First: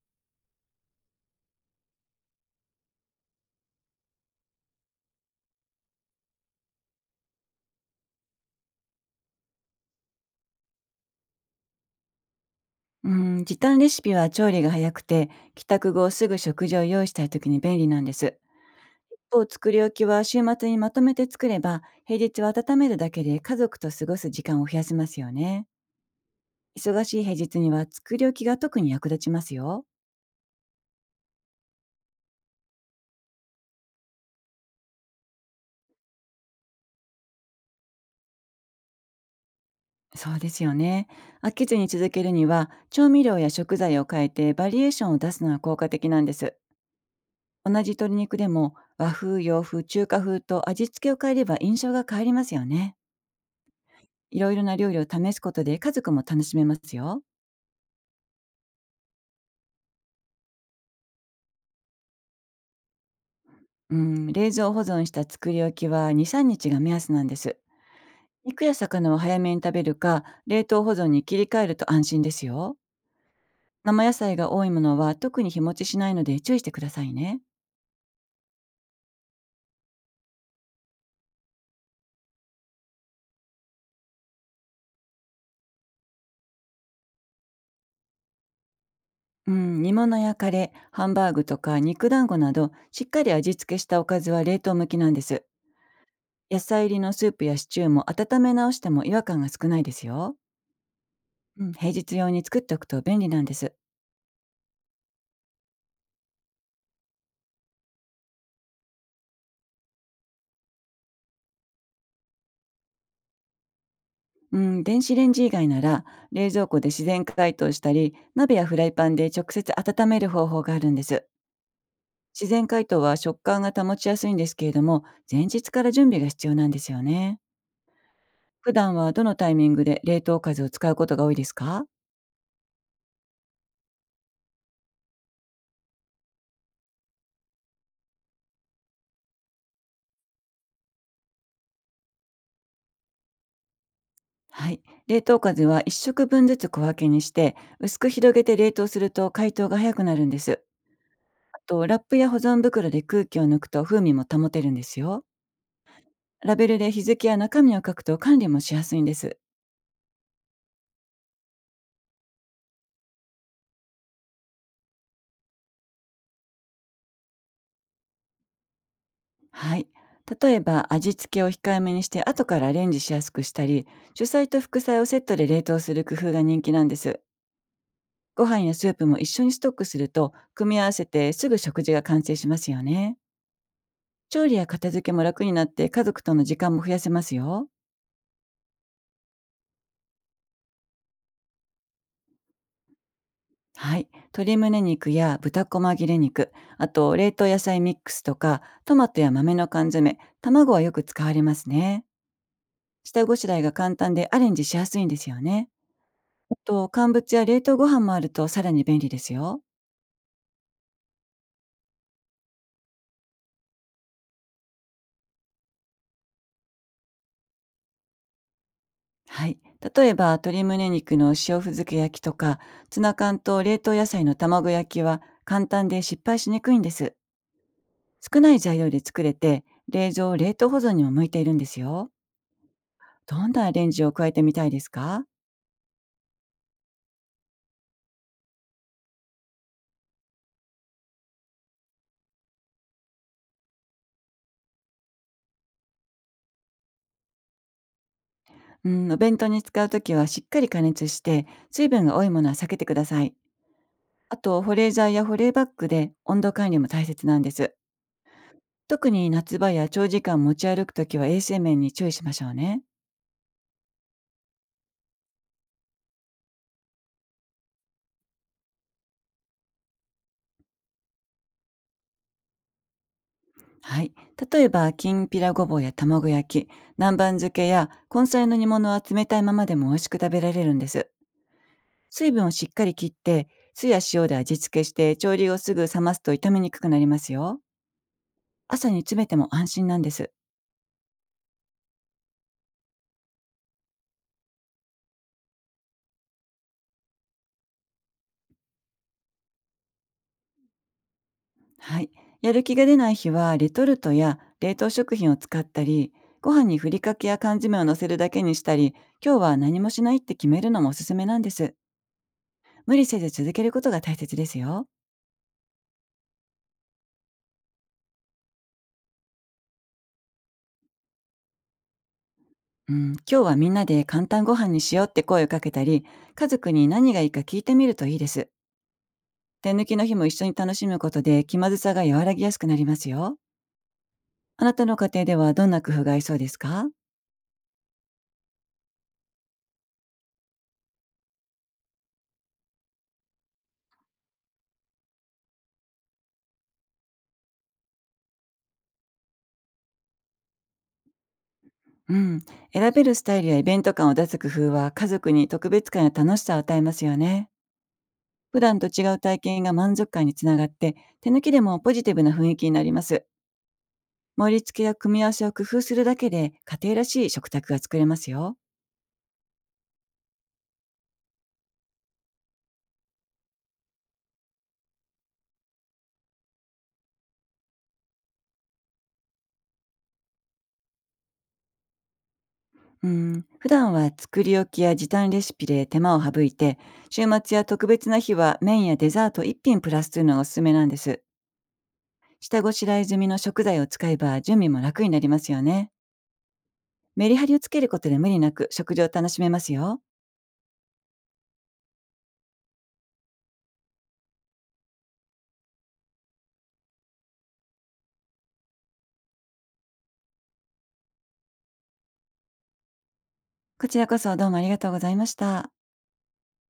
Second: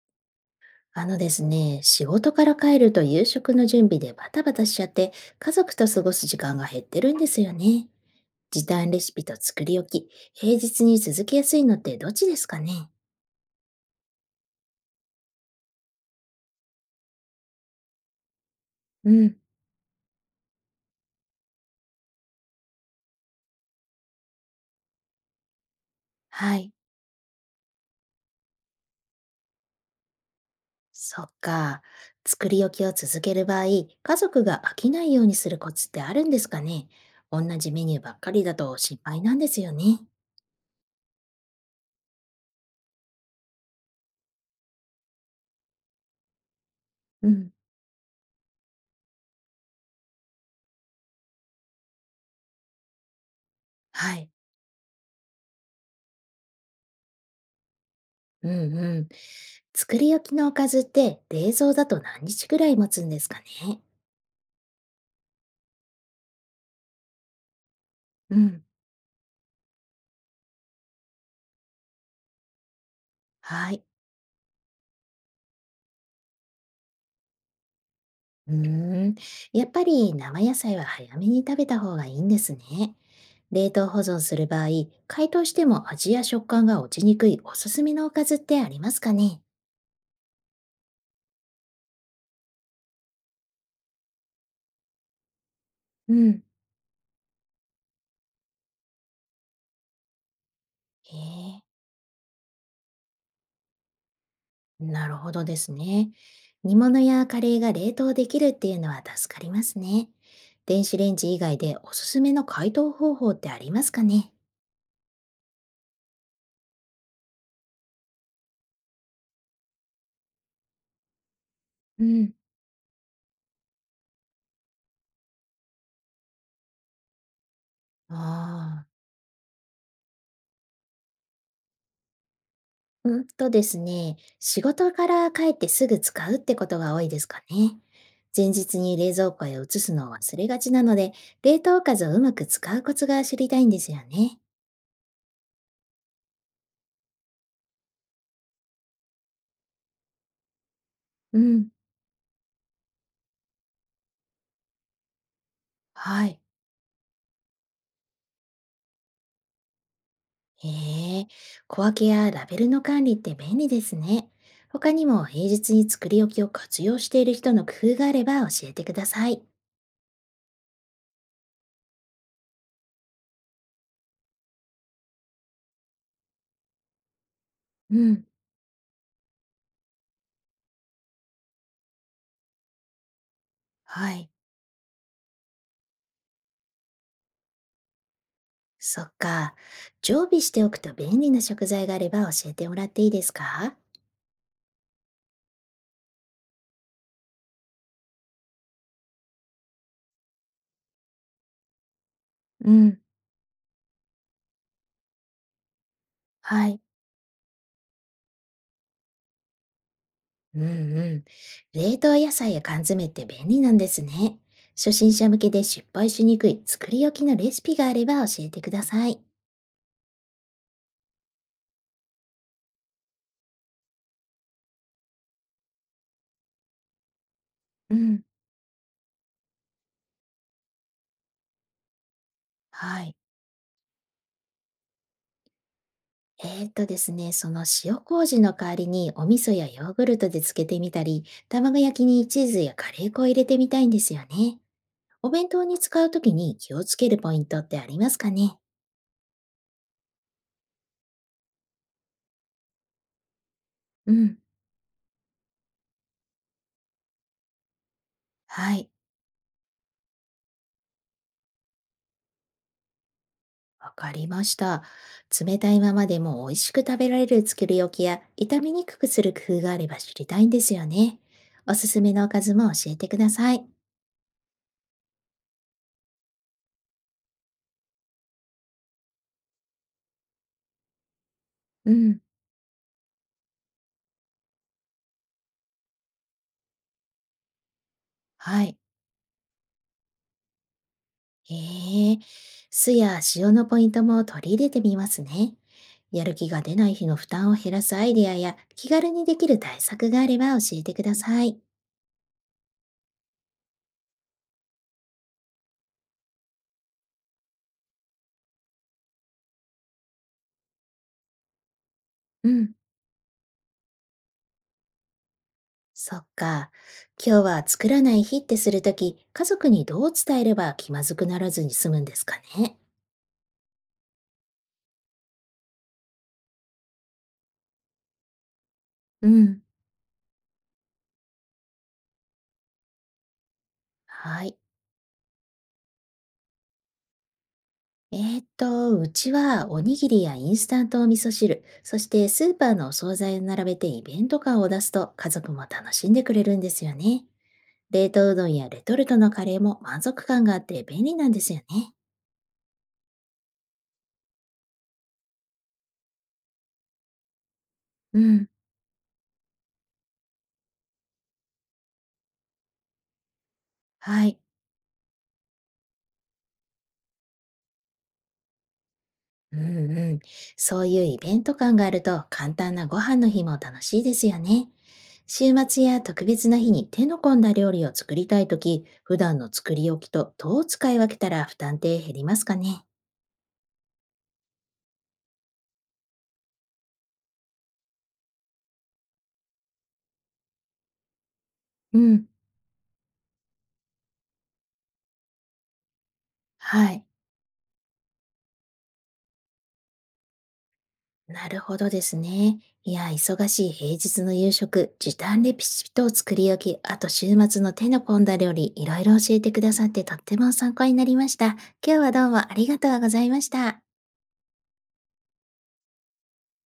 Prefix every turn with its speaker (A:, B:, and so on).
A: あのですね、仕事から帰ると夕食の準備でバタバタしちゃって、家族と過ごす時間が減ってるんですよね。時短レシピと作り置き、平日に続けやすいのってどっちですかね？
B: うん、時短レシピは調理が早くて、帰宅後すぐ食事を用意したい時に便利なんです。
A: う
B: 一
A: ん、
B: 方、作り置きは週末にまとめて作れば、平日は温めるだけで家族と過ごす時間を増やせますよね。
A: はい。
B: 忙しい平日には作り置きが特に役立ちますよ。
A: そっか。作り置きを続ける場合、家族が飽きないようにするコツってあるんですかね？同じメニューばっかりだと心配なんですよね。
B: そうですよね。飽きずに続けるには、調味料や食材を変えてバリエーションを出すのは効果的なんです。
A: うん、
B: 同じ鶏肉でも和風、洋風、中華風と味付けを変えれば印象が変わりますよね。
A: はい。
B: いろいろな料理を試すことで家族も楽しめますよ。
A: うんうん。作り置きのおかずって冷蔵だと何日くらい持つんですかね？
B: うん、冷蔵保存した作り置きは2、3日が目安なんです。
A: うん、
B: 肉や魚を早めに食べるか、冷凍保存に切り替えると安心ですよ。
A: はい。
B: 生野菜が多いものは特に日持ちしないので注意してくださいね。
A: うーん。やっぱり生野菜は早めに食べた方がいいんですね。冷凍保存する場合、解凍しても味や食感が落ちにくいおすすめのおかずってありますかね？
B: うん、煮物やカレー、ハンバーグとか肉団子など、しっかり味付けしたおかずは冷凍向きなんです。
A: うん、
B: 野菜入りのスープやシチューも温め直しても違和感が少ないですよ。
A: へ
B: うん、平日用に作っておくと便利なんです。
A: え、なるほどですね。煮物やカレーが冷凍できるっていうのは助かりますね。電子レンジ以外でおすすめの解凍方法ってありますかね？
B: うん、電子レンジ以外なら冷蔵庫で自然解凍したり、鍋やフライパンで直接温める方法があるんです。
A: うん。
B: 自然解凍は食感が保ちやすいんですけれども、前日から準備が必要なんですよね。普
A: ああ。
B: 段はどのタイミングで冷凍風を使うことが多いですか？
A: うんとですね、仕事から帰ってすぐ使うってことが多いですかね。前日に冷蔵庫へ移すのを忘れがちなので、冷凍おかずをうまく使うコツが知りたいんですよね。
B: はい。冷凍風は1食分ずつ小分けにして、薄く広げて冷凍すると解凍が早くなるんです。
A: う
B: あ
A: ん。
B: と、ラップや保存袋で空気を抜くと風味も保てるんですよ。
A: はい。
B: ラベルで日付や中身を書くと管理もしやすいんです。
A: へえ、小分けやラベルの管理って便利ですね。他にも平日に作り置きを活用している人の工夫があれば教えてください。
B: はい。例えば、味付けを控えめにして後からアレンジしやすくしたり、主菜と副菜をセットで冷凍する工夫が人気なんです。
A: うん。
B: ご飯やスープも一緒にストックすると組み合わせてすぐ食事が完成しますよね。
A: はい。
B: 調理や片付けも楽になって家族との時間も増やせますよ。
A: そっか。常備しておくと便利な食材があれば教えてもらっていいですか？
B: はい。鶏胸肉や豚こま切れ肉、あと冷凍野菜ミックスとかトマトや豆の缶詰、卵はよく使われますね。
A: うん。
B: 下ごしらえが簡単でアレンジしやすいんですよね。
A: はい。
B: と、乾物や冷凍ご飯もあるとさらに便利ですよ。
A: うんうん。冷凍野菜や缶詰って便利なんですね。初心者向けで失敗しにくい作り置きのレシピがあれば教えてください。
B: はい。例えば、鶏胸肉の塩ふ漬け焼きとか、ツナ缶と冷凍野菜の卵焼きは簡単で失敗しにくいんです。
A: うん、
B: 少ない材料で作れて、冷蔵、冷凍保存にも向いているんですよ。
A: はい。
B: どんなアレンジを加えてみたいですか？
A: ですね、その塩麹の代わりにお味噌やヨーグルトで漬けてみたり、卵焼きにチーズやカレー粉を入れてみたいんですよね。お弁当に使うときに気をつけるポイントってありますかね？
B: うん、お弁当に使うときはしっかり加熱して、水分が多いものは避けてください。
A: う
B: あ
A: ん。
B: と、保冷剤や保冷バッグで温度管理も大切なんです。
A: はい。
B: 特に夏場や長時間持ち歩くときは衛生面に注意しましょうね。
A: わかりました。冷たいままでも美味しく食べられる作り置きや炒めにくくする工夫があれば知りたいんですよね。おすすめのおかずも教えてください。
B: はい。例えば、きんぴらごぼうや卵焼き、南蛮漬けや根菜の煮物は冷たいままでも美味しく食べられるんです。
A: うん、
B: 水分をしっかり切って、酢や塩で味付けして、調理をすぐ冷ますと傷みにくくなりますよ。
A: はい。
B: 朝に詰めても安心なんです。
A: へえ、酢や塩のポイントも取り入れてみますね。やる気が出ない日の負担を減らすアイデアや気軽にできる対策があれば教えてください。
B: はい。やる気が出ない日は、レトルトや冷凍食品を使ったり、ご飯にふりかけや缶詰を乗せるだけにしたり、今日は何もしないって決めるのもおすすめなんです。
A: うん、
B: 無理せず続けることが大切ですよ。
A: そっか。今日は作らない日ってするとき、家族にどう伝えれば気まずくならずに済むんですかね。
B: うん、今日はみんなで簡単ご飯にしようって声をかけたり、家族に何がいいか聞いてみるといいです。
A: うん。
B: 手抜きの日も一緒に楽しむことで気まずさが和らぎやすくなりますよ。
A: はい。
B: あなたの家庭ではどんな工夫が合いそうですか？
A: うちはおにぎりやインスタントお味噌汁、そしてスーパーのお惣菜を並べてイベント感を出すと家族も楽しんでくれるんですよね。冷凍うどんやレトルトのカレーも満足感があって便利なんですよね。
B: うん、選べるスタイルやイベント感を出す工夫は家族に特別感や楽しさを与えますよね。
A: うん。
B: 普段と違う体験が満足感につながって、手抜きでもポジティブな雰囲気になります。
A: はい。
B: 盛り付けや組み合わせを工夫するだけで家庭らしい食卓が作れますよ。
A: うんうん。そういうイベント感があると簡単なご飯の日も楽しいですよね。週末や特別な日に手の込んだ料理を作りたいとき、普段の作り置きとどう使い分けたら負担って減りますかね。
B: うん、普段は作り置きや時短レシピで手間を省いて、週末や特別な日は麺やデザート1品プラスというのがおすすめなんです。
A: うん。
B: 下ごしらえ済みの食材を使えば準備も楽になりますよね。
A: はい。
B: メリハリをつけることで無理なく食事を楽しめますよ。
A: なるほどですね。いや、忙しい平日の夕食、時短レシピを作り置き、あと週末の手の込んだ料理、いろいろ教えてくださってとっても参考になりました。今日はどうもありがとうございました。
B: こちらこそどうもありがとうございました。